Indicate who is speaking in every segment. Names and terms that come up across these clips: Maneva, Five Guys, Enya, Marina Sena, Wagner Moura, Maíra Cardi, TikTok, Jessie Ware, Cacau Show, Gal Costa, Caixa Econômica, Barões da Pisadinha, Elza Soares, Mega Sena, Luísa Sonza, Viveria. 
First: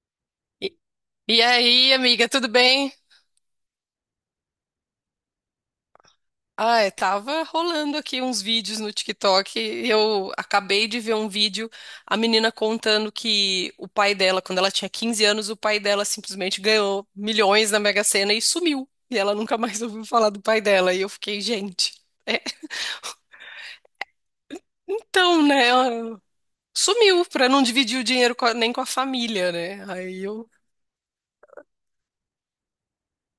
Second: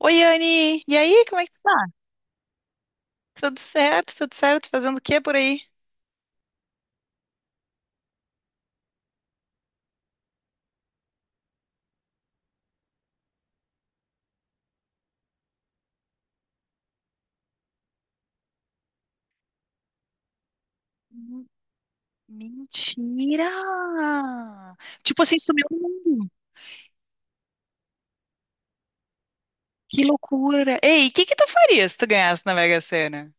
Speaker 1: Oi,
Speaker 2: E,
Speaker 1: Anne! E aí, como
Speaker 2: e
Speaker 1: é que tu tá?
Speaker 2: aí, amiga, tudo bem?
Speaker 1: Tudo certo, tudo certo? Fazendo o que por aí?
Speaker 2: Ah, eu tava rolando aqui uns vídeos no TikTok. Eu acabei de ver um vídeo, a menina contando que o pai dela, quando ela tinha 15 anos, o pai dela simplesmente ganhou milhões na Mega Sena e sumiu. E ela nunca mais ouviu falar do pai dela. E eu fiquei,
Speaker 1: Hum.
Speaker 2: gente, é,
Speaker 1: Mentira! Tipo assim,
Speaker 2: então,
Speaker 1: sumiu
Speaker 2: né?
Speaker 1: o
Speaker 2: ela
Speaker 1: mundo.
Speaker 2: sumiu pra não dividir o dinheiro com nem com a família, né?
Speaker 1: Que
Speaker 2: Aí eu
Speaker 1: loucura! Ei, o que que tu faria se tu ganhasse na Mega Sena?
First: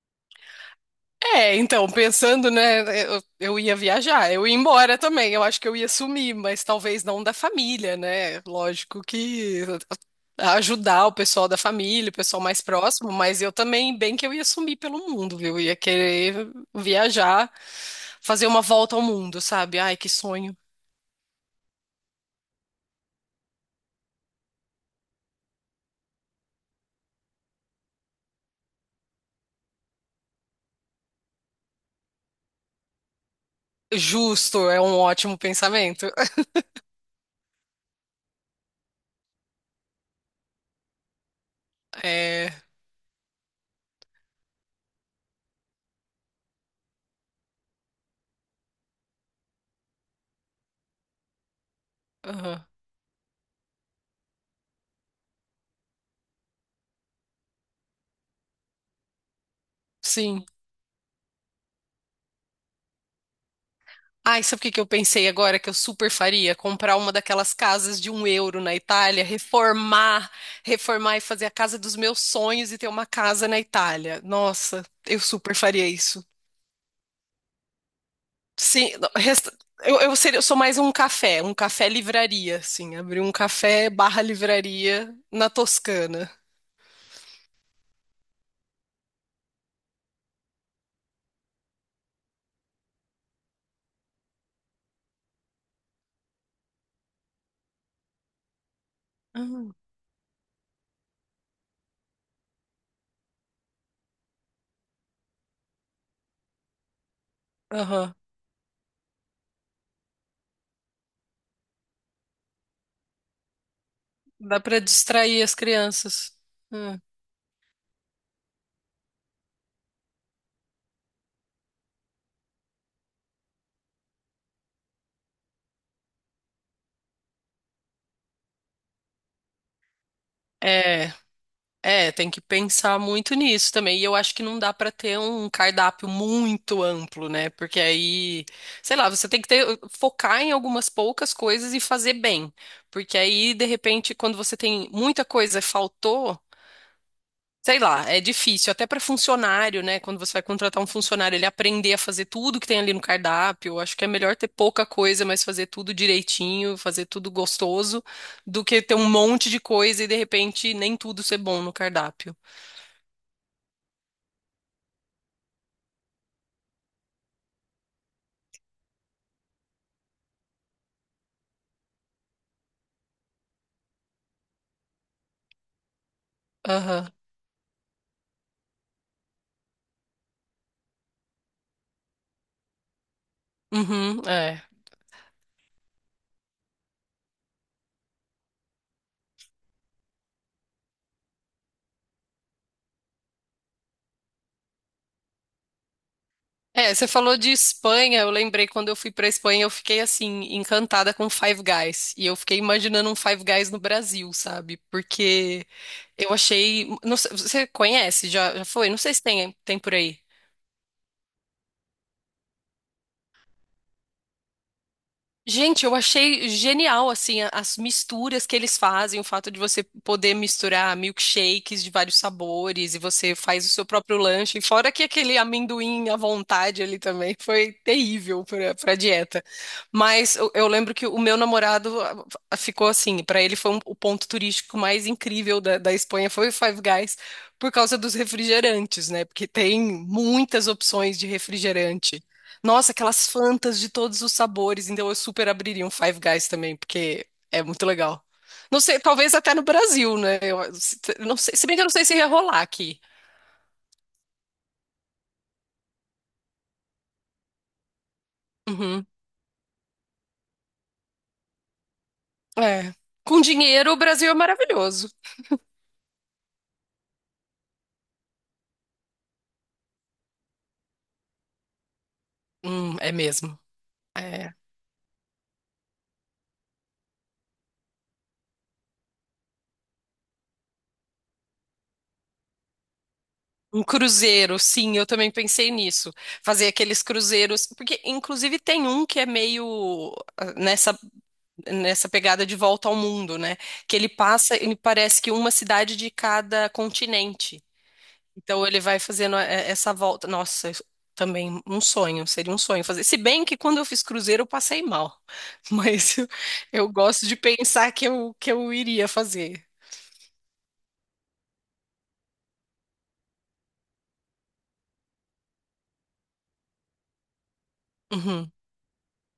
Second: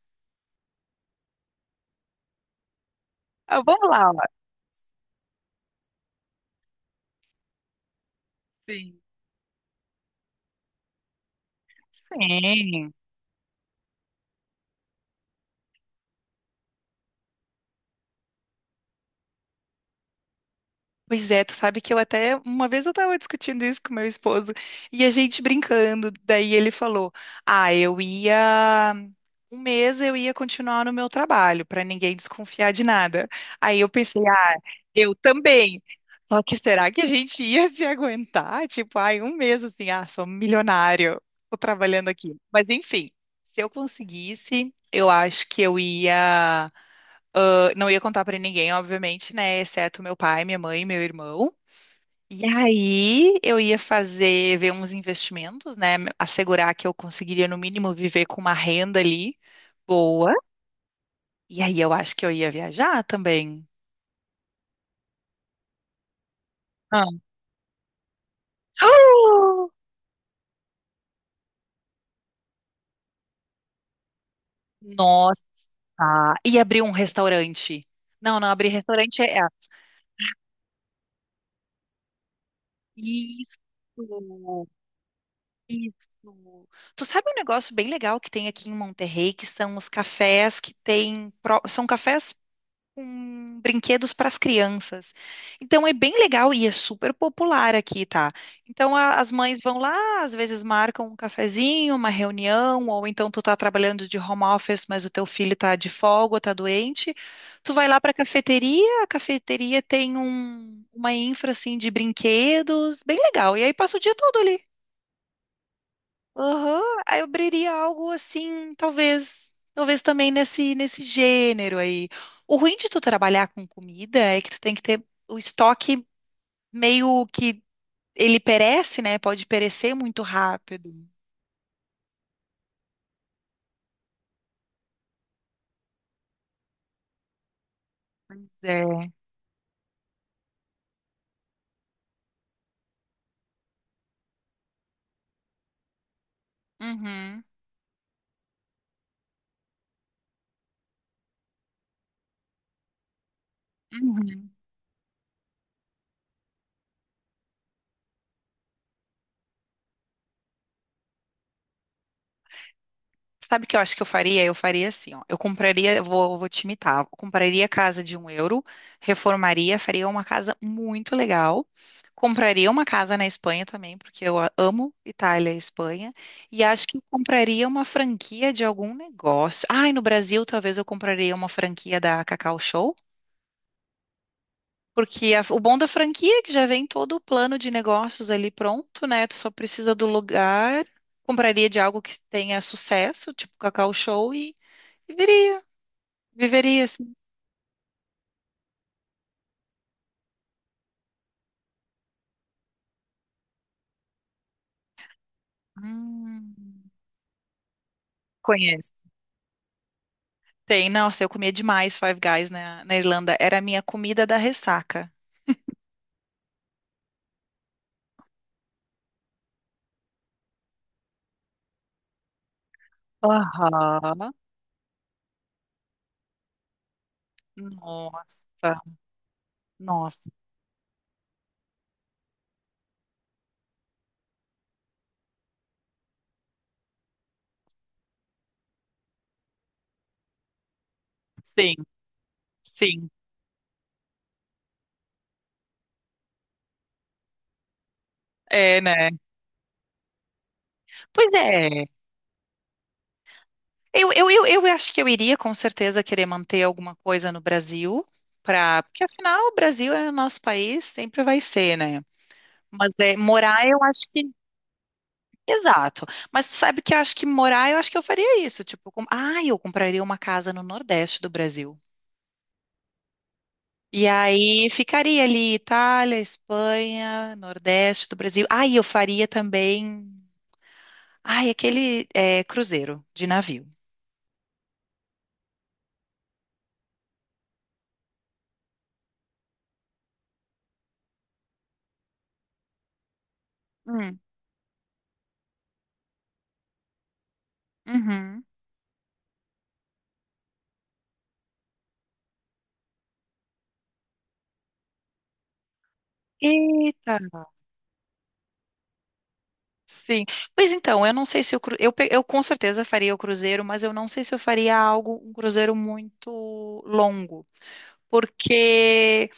Speaker 2: É, então, pensando, né, eu
Speaker 1: Ah,
Speaker 2: ia
Speaker 1: vamos lá, ó.
Speaker 2: viajar, eu ia embora também, eu acho que eu ia sumir, mas talvez não da família, né?
Speaker 1: Sim.
Speaker 2: Lógico que ajudar o pessoal da família, o pessoal mais
Speaker 1: Sim.
Speaker 2: próximo, mas eu também, bem que eu ia sumir pelo mundo, viu? Eu ia querer viajar, fazer uma volta ao mundo, sabe? Ai, que sonho.
Speaker 1: Pois é, tu sabe que eu até, uma vez eu tava discutindo isso com meu esposo, e a gente brincando, daí ele falou, ah, um mês eu ia continuar no meu trabalho, pra ninguém desconfiar de nada. Aí eu pensei, ah,
Speaker 2: Justo, é um
Speaker 1: eu
Speaker 2: ótimo
Speaker 1: também.
Speaker 2: pensamento.
Speaker 1: Só que será que a gente ia se aguentar? Tipo, ai, um mês assim, ah, sou milionário, tô trabalhando aqui.
Speaker 2: É,
Speaker 1: Mas enfim, se eu conseguisse, eu acho que eu ia. Ah, não ia contar pra ninguém, obviamente, né? Exceto meu pai, minha mãe, meu irmão. E
Speaker 2: aham,
Speaker 1: aí eu ia fazer, ver uns investimentos, né? Assegurar que eu conseguiria, no mínimo, viver com uma renda ali boa.
Speaker 2: sim.
Speaker 1: E aí eu acho que eu ia viajar também.
Speaker 2: Ai, sabe o que que eu pensei agora que eu super faria? Comprar
Speaker 1: Ah.
Speaker 2: uma daquelas casas de €1 na Itália,
Speaker 1: Ah!
Speaker 2: reformar, reformar e fazer a casa dos meus sonhos e ter uma casa na Itália. Nossa, eu
Speaker 1: Nossa!
Speaker 2: super faria isso.
Speaker 1: E abrir um restaurante. Não, não, abrir
Speaker 2: Sim, não,
Speaker 1: restaurante é,
Speaker 2: eu, eu sou mais um café livraria, assim, abrir um
Speaker 1: Isso!
Speaker 2: café barra livraria na
Speaker 1: Isso.
Speaker 2: Toscana.
Speaker 1: Tu sabe um negócio bem legal que tem aqui em Monterrey, que são os cafés que tem, são cafés com brinquedos para as crianças. Então é bem legal e é super popular aqui, tá? Então as mães vão lá, às vezes marcam um cafezinho, uma reunião, ou então tu tá trabalhando de home office, mas o teu filho tá de folga, tá doente. Tu vai lá para
Speaker 2: Aham,
Speaker 1: a cafeteria tem uma infra assim de brinquedos, bem legal. E aí passa o dia todo ali.
Speaker 2: dá pra distrair as crianças.
Speaker 1: Aham,
Speaker 2: Hum.
Speaker 1: aí eu abriria algo assim, talvez também nesse gênero aí. O ruim de tu trabalhar com comida é que tu tem que ter o estoque meio que ele perece, né? Pode perecer muito rápido.
Speaker 2: É. É, tem que pensar muito nisso também. E eu acho que não dá pra ter um cardápio muito amplo, né? Porque aí,
Speaker 1: Pois é.
Speaker 2: sei lá, você tem que ter, focar em algumas poucas coisas e fazer bem. Porque aí, de repente, quando você tem muita coisa, e faltou,
Speaker 1: Uhum,
Speaker 2: sei lá, é difícil. Até pra funcionário, né? Quando você vai contratar um funcionário, ele aprender a fazer tudo que tem ali no cardápio. Eu acho que é melhor ter
Speaker 1: uhum.
Speaker 2: pouca coisa, mas fazer tudo direitinho, fazer tudo gostoso, do que ter um monte de coisa e, de repente, nem tudo ser bom no cardápio.
Speaker 1: Sabe o que eu acho que eu faria? Eu faria assim, ó. Eu compraria, eu vou te imitar. Eu compraria a casa de 1 euro, reformaria, faria uma casa muito legal. Compraria uma casa na Espanha também, porque eu amo Itália e Espanha. E acho que eu
Speaker 2: Aham.
Speaker 1: compraria uma franquia de algum negócio. Ai, no Brasil, talvez eu compraria uma franquia da Cacau Show.
Speaker 2: Uhum, é.
Speaker 1: Porque o bom da franquia é que já vem todo o plano de negócios ali pronto, né? Tu só precisa do lugar. Compraria de algo que tenha sucesso, tipo Cacau Show. Viveria, viveria
Speaker 2: É, você
Speaker 1: assim.
Speaker 2: falou de Espanha, eu lembrei quando eu fui pra Espanha, eu fiquei assim, encantada com Five Guys. E eu fiquei imaginando um Five Guys no Brasil, sabe? Porque eu
Speaker 1: Hum,
Speaker 2: achei. Não sei- você conhece? Já, já foi?
Speaker 1: conheço.
Speaker 2: Não sei se tem, por aí.
Speaker 1: Tem, nossa, eu comia demais Five Guys na Irlanda. Era a minha comida da ressaca.
Speaker 2: Gente, eu achei genial, assim, as misturas que eles fazem, o fato de você poder misturar milkshakes de vários sabores e você faz o seu próprio
Speaker 1: Aham.
Speaker 2: lanche, fora que aquele amendoim à vontade ali também foi terrível
Speaker 1: Nossa,
Speaker 2: pra, pra dieta.
Speaker 1: nossa.
Speaker 2: Mas eu, eu lembro que o meu namorado ficou assim, pra ele foi o ponto turístico mais incrível da, da Espanha foi o Five Guys, por causa dos refrigerantes, né? Porque tem muitas opções de
Speaker 1: Sim,
Speaker 2: refrigerante. Nossa,
Speaker 1: sim.
Speaker 2: aquelas Fantas de todos os sabores. Então eu super abriria um Five Guys também, porque é muito legal. Não
Speaker 1: É,
Speaker 2: sei,
Speaker 1: né?
Speaker 2: talvez até no Brasil, né? Eu,
Speaker 1: Pois
Speaker 2: não sei, se bem que eu
Speaker 1: é.
Speaker 2: não sei se ia rolar aqui.
Speaker 1: Eu acho que eu iria com certeza querer manter alguma coisa no Brasil, porque
Speaker 2: Uhum.
Speaker 1: afinal o Brasil é o nosso país, sempre vai ser, né?
Speaker 2: É.
Speaker 1: Mas é,
Speaker 2: Com
Speaker 1: morar eu
Speaker 2: dinheiro, o
Speaker 1: acho que.
Speaker 2: Brasil é maravilhoso.
Speaker 1: Exato. Mas sabe que eu acho que morar, eu acho que eu faria isso. Tipo, ah, eu compraria uma casa no Nordeste do Brasil.
Speaker 2: É mesmo.
Speaker 1: E
Speaker 2: É.
Speaker 1: aí ficaria ali Itália, Espanha, Nordeste do Brasil. Ah, e eu faria também. Ai, aquele cruzeiro de navio.
Speaker 2: Um cruzeiro, sim, eu também pensei nisso. Fazer aqueles cruzeiros, porque inclusive tem um que é meio nessa pegada de volta ao mundo, né? Que ele
Speaker 1: Hum,
Speaker 2: passa, ele parece que uma cidade de cada continente.
Speaker 1: uhum.
Speaker 2: Então ele vai fazendo essa volta. Nossa, isso também um sonho, seria um sonho fazer. Se bem que quando eu fiz cruzeiro eu passei mal, mas eu, eu
Speaker 1: Eita.
Speaker 2: gosto de pensar que eu, que eu iria fazer.
Speaker 1: Sim. Pois então, eu não sei se eu com certeza faria o cruzeiro, mas eu não sei se eu faria algo, um cruzeiro muito longo.
Speaker 2: Uhum.
Speaker 1: Porque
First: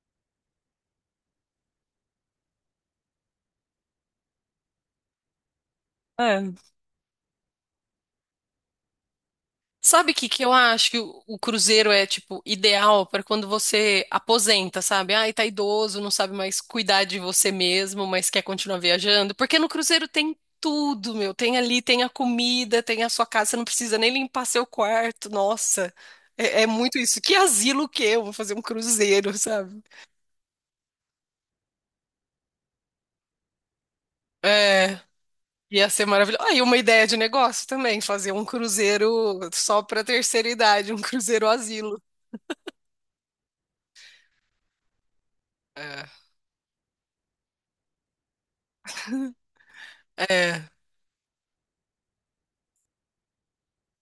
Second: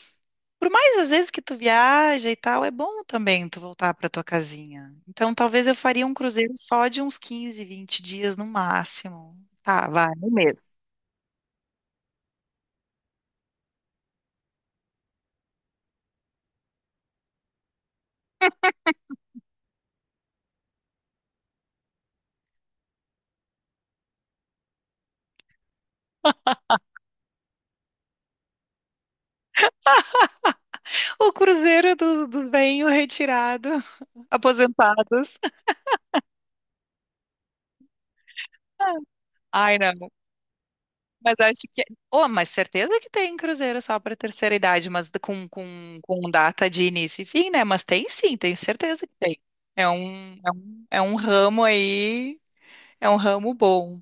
Speaker 1: Por mais às vezes que tu viaja e tal, é bom também tu voltar para tua casinha. Então, talvez eu faria um
Speaker 2: É,
Speaker 1: cruzeiro só de uns 15, 20 dias no máximo. Tá, vai,
Speaker 2: sabe o que
Speaker 1: um
Speaker 2: que eu
Speaker 1: mês.
Speaker 2: acho que o cruzeiro é, tipo, ideal para quando você aposenta, sabe? Ai, tá idoso, não sabe mais cuidar de você mesmo, mas quer continuar viajando. Porque no cruzeiro tem tudo, meu. Tem ali, tem a comida, tem a sua casa, você não precisa nem limpar seu quarto. Nossa, é, é muito isso. Que asilo que eu vou fazer um cruzeiro, sabe?
Speaker 1: O cruzeiro dos bem retirados,
Speaker 2: É,
Speaker 1: aposentados.
Speaker 2: ia ser maravilhoso. Aí, uma ideia de negócio também, fazer um cruzeiro
Speaker 1: Ai,
Speaker 2: só
Speaker 1: não.
Speaker 2: para terceira idade, um
Speaker 1: Mas
Speaker 2: cruzeiro
Speaker 1: acho que.
Speaker 2: asilo.
Speaker 1: Oh, mas certeza que tem cruzeiro só para terceira idade, mas com, com,
Speaker 2: É.
Speaker 1: com data de início e fim, né? Mas tem sim, tenho certeza que tem. É um, é
Speaker 2: É.
Speaker 1: um, é um ramo aí, é um ramo bom.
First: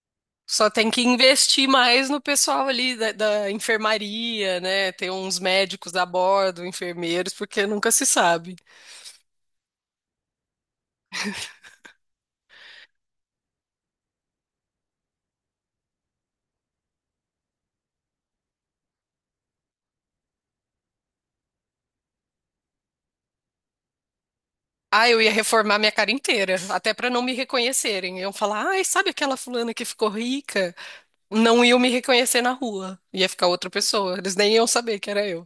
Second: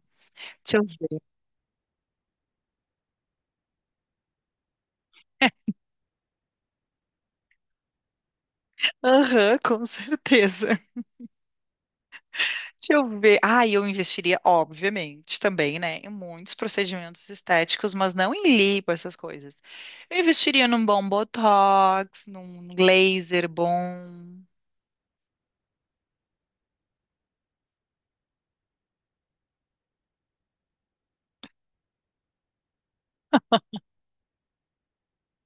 Speaker 2: Só tem que investir mais no pessoal ali da, da enfermaria, né? Ter uns médicos a bordo, enfermeiros, porque nunca se sabe.
Speaker 1: Aham, com certeza. Deixa eu ver. Ah, eu investiria, obviamente, também, né, em muitos procedimentos estéticos, mas não em lipo, essas coisas. Eu investiria num bom botox, num laser bom.
Speaker 2: Ah, eu ia reformar minha cara inteira, até para não me reconhecerem. Iam falar, ai, sabe aquela fulana que ficou rica? Não iam me reconhecer na rua. Ia ficar outra pessoa. Eles nem iam saber que era eu.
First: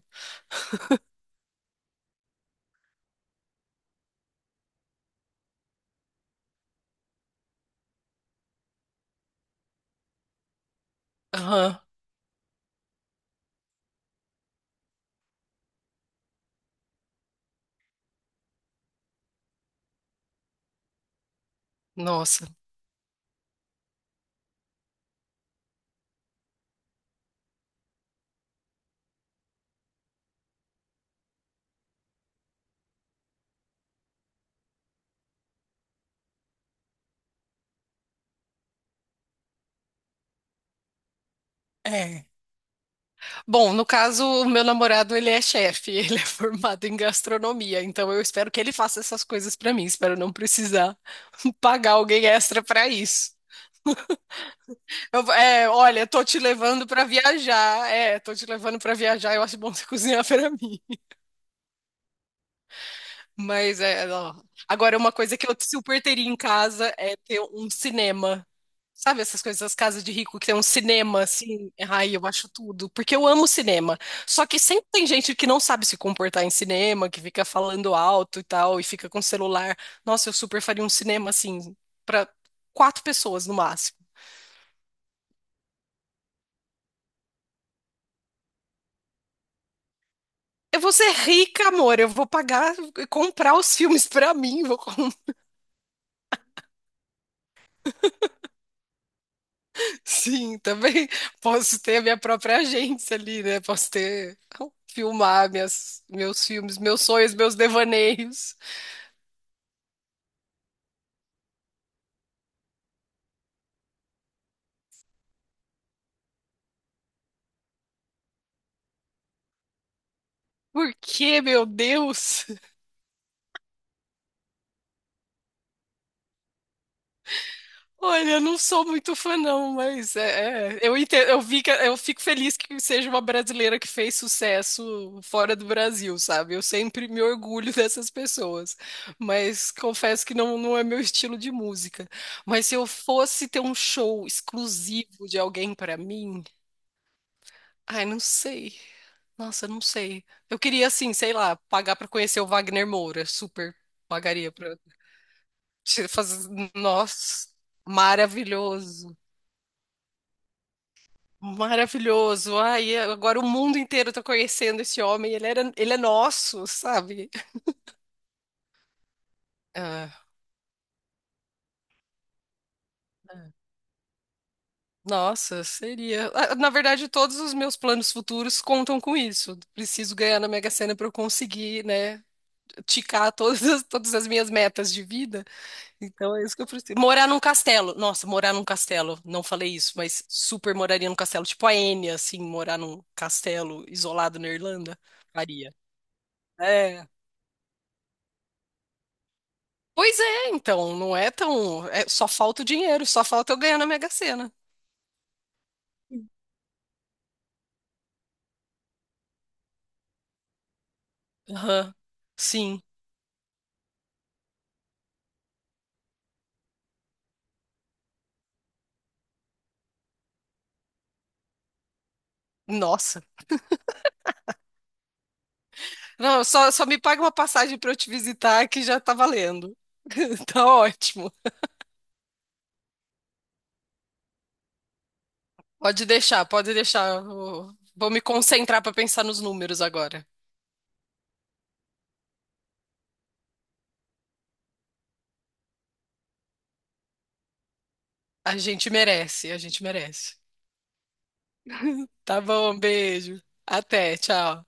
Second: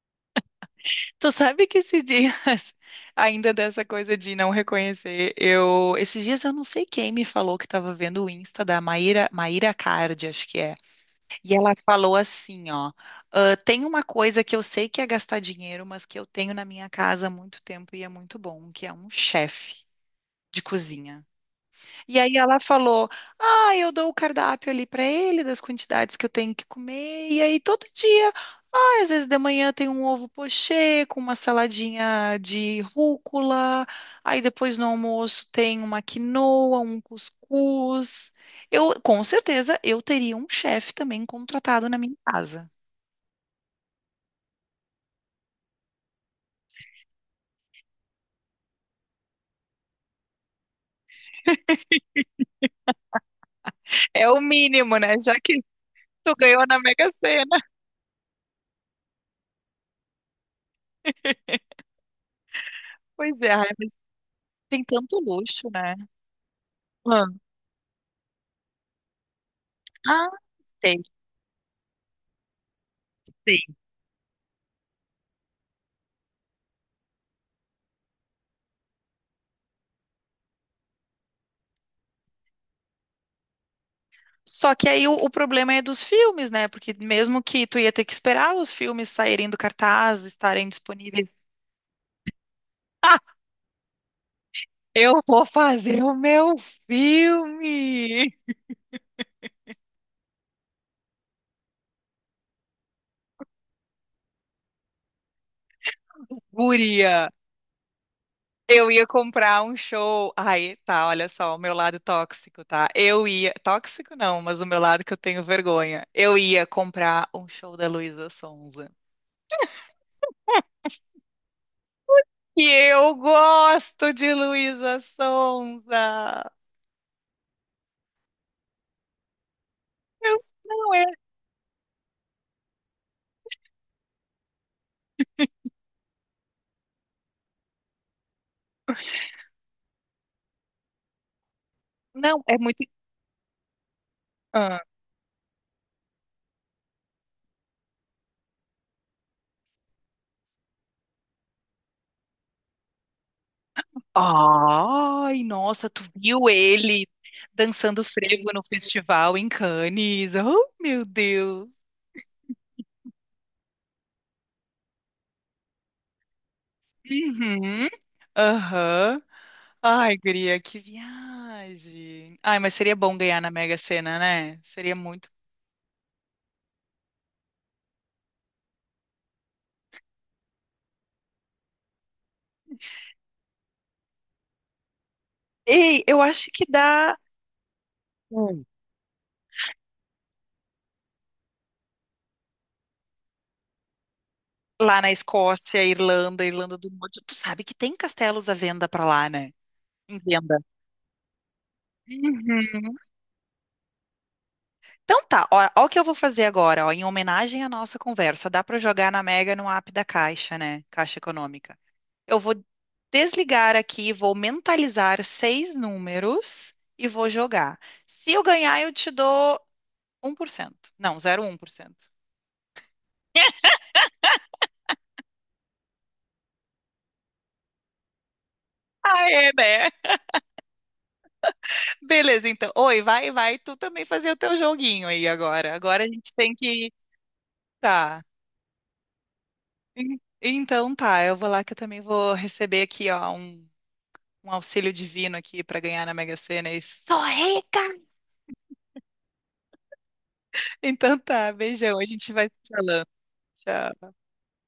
Speaker 1: Tu sabe que esses dias, ainda dessa coisa de não reconhecer, esses dias eu não sei quem me falou que estava vendo o Insta da Maíra, Maíra Cardi, acho que é. E ela
Speaker 2: Aham,
Speaker 1: falou assim, ó, "Ah, tem uma coisa que eu sei que é gastar dinheiro, mas que eu tenho na minha casa há muito tempo e é muito bom, que é um chefe de cozinha. E aí
Speaker 2: nossa.
Speaker 1: ela falou: Ah, eu dou o cardápio ali para ele, das quantidades que eu tenho que comer. E aí todo dia, ah, às vezes de manhã tem um ovo pochê com uma saladinha de rúcula. Aí depois no almoço tem uma quinoa, um cuscuz. Eu, com certeza, eu teria um chefe também contratado na minha
Speaker 2: É.
Speaker 1: casa.
Speaker 2: Bom, no caso, o meu namorado, ele é chefe, ele é formado em gastronomia, então eu espero que ele faça essas coisas pra mim, espero não precisar pagar alguém extra pra isso.
Speaker 1: É o mínimo, né? Já que
Speaker 2: É, olha, tô
Speaker 1: tu
Speaker 2: te
Speaker 1: ganhou na
Speaker 2: levando pra
Speaker 1: Mega Sena.
Speaker 2: viajar, é, tô te levando pra viajar, eu acho bom você cozinhar pra mim.
Speaker 1: Pois é, ai,
Speaker 2: Mas
Speaker 1: mas
Speaker 2: é. Ó.
Speaker 1: tem
Speaker 2: Agora, uma
Speaker 1: tanto
Speaker 2: coisa que eu
Speaker 1: luxo, né?
Speaker 2: super teria em casa é
Speaker 1: Ah,
Speaker 2: ter um cinema. Sabe essas coisas, as casas de
Speaker 1: Ah,
Speaker 2: rico que tem um
Speaker 1: sei.
Speaker 2: cinema, assim, ai, eu acho tudo, porque eu amo cinema. Só que sempre tem gente que não sabe se comportar em cinema, que fica falando alto e tal, e fica com celular. Nossa, eu super faria um cinema, assim, pra quatro pessoas no máximo.
Speaker 1: Só que aí o problema é dos filmes, né? Porque mesmo que tu ia ter que esperar os filmes saírem do cartaz, estarem
Speaker 2: Eu vou ser
Speaker 1: disponíveis.
Speaker 2: rica, amor, eu vou pagar, e
Speaker 1: Ah,
Speaker 2: comprar os filmes pra mim, vou
Speaker 1: eu vou fazer o meu filme!
Speaker 2: Sim, também posso ter a minha própria agência ali, né? Posso ter, ah, filmar minhas, meus filmes, meus
Speaker 1: Guria,
Speaker 2: sonhos, meus devaneios.
Speaker 1: eu ia comprar um show. Aí, tá, olha só, o meu lado tóxico, tá? Eu ia. Tóxico não, mas o meu lado que eu tenho vergonha. Eu ia comprar um show da Luísa Sonza.
Speaker 2: Por que, meu Deus?
Speaker 1: E eu gosto de Luísa Sonza!
Speaker 2: Olha, eu não sou muito fã, não, mas
Speaker 1: Eu- não
Speaker 2: eu
Speaker 1: é.
Speaker 2: entendo, eu vi eu fico feliz que seja uma brasileira que fez sucesso fora do Brasil, sabe? Eu sempre me orgulho dessas pessoas, mas confesso que não, não é meu estilo de música.
Speaker 1: Não, é
Speaker 2: Mas se
Speaker 1: muito.
Speaker 2: eu fosse ter um show exclusivo de alguém pra mim, ai, não sei. Nossa, não sei. Eu queria, assim, sei lá, pagar pra conhecer o Wagner Moura. Super pagaria pra
Speaker 1: Ai, nossa, tu
Speaker 2: te
Speaker 1: viu
Speaker 2: fazer.
Speaker 1: ele
Speaker 2: Nossa,
Speaker 1: dançando frevo no
Speaker 2: maravilhoso.
Speaker 1: festival em Cannes? Oh, meu Deus.
Speaker 2: Maravilhoso. Ai, agora o mundo inteiro tá conhecendo esse homem. Ele é nosso, sabe?
Speaker 1: Uhum. Aham. Ai,
Speaker 2: Ah,
Speaker 1: guria, que viagem. Ai, mas seria bom ganhar na Mega Sena, né? Seria muito.
Speaker 2: nossa, seria. Ah, na verdade, todos os meus planos futuros contam com isso. Preciso ganhar na Mega Sena pra eu conseguir, né, ticar todas as minhas metas de vida.
Speaker 1: Ei, eu
Speaker 2: Então é
Speaker 1: acho
Speaker 2: isso que
Speaker 1: que
Speaker 2: eu preciso.
Speaker 1: dá.
Speaker 2: Morar num castelo. Nossa, morar num
Speaker 1: Hum.
Speaker 2: castelo. Não falei isso, mas super moraria num castelo. Tipo a Enya, assim, morar num castelo isolado na Irlanda.
Speaker 1: Lá na
Speaker 2: Faria.
Speaker 1: Escócia, Irlanda, Irlanda do
Speaker 2: É.
Speaker 1: Norte. Tu sabe que tem castelos à venda pra lá, né? Em
Speaker 2: Pois é,
Speaker 1: venda.
Speaker 2: então. Não é tão. Só falta o
Speaker 1: Uhum.
Speaker 2: dinheiro, só falta eu ganhar na Mega Sena.
Speaker 1: Então tá, ó, ó o que eu vou fazer agora, ó, em homenagem à nossa conversa. Dá para jogar na Mega no app da Caixa, né? Caixa Econômica.
Speaker 2: Aham.
Speaker 1: Eu vou
Speaker 2: Sim.
Speaker 1: desligar aqui, vou mentalizar seis números e vou jogar. Se eu ganhar, eu te dou 1%. Não, 0,1%.
Speaker 2: Nossa. Não, só me paga uma passagem pra eu te visitar que já tá
Speaker 1: Ah, é,
Speaker 2: valendo.
Speaker 1: né?
Speaker 2: Tá ótimo.
Speaker 1: Beleza, então. Oi, vai, vai, tu também fazer o teu joguinho aí agora. Agora
Speaker 2: Pode
Speaker 1: a gente
Speaker 2: deixar,
Speaker 1: tem
Speaker 2: pode
Speaker 1: que.
Speaker 2: deixar. Eu vou me
Speaker 1: Tá.
Speaker 2: concentrar pra pensar nos números agora.
Speaker 1: Então tá, eu vou lá que eu também vou receber aqui, ó, um auxílio divino aqui para ganhar na Mega Sena e sou rica!
Speaker 2: A gente merece, a gente merece.
Speaker 1: Então tá, beijão, a gente
Speaker 2: Tá
Speaker 1: vai se
Speaker 2: bom,
Speaker 1: falando.
Speaker 2: beijo.
Speaker 1: Tchau.
Speaker 2: Até, tchau.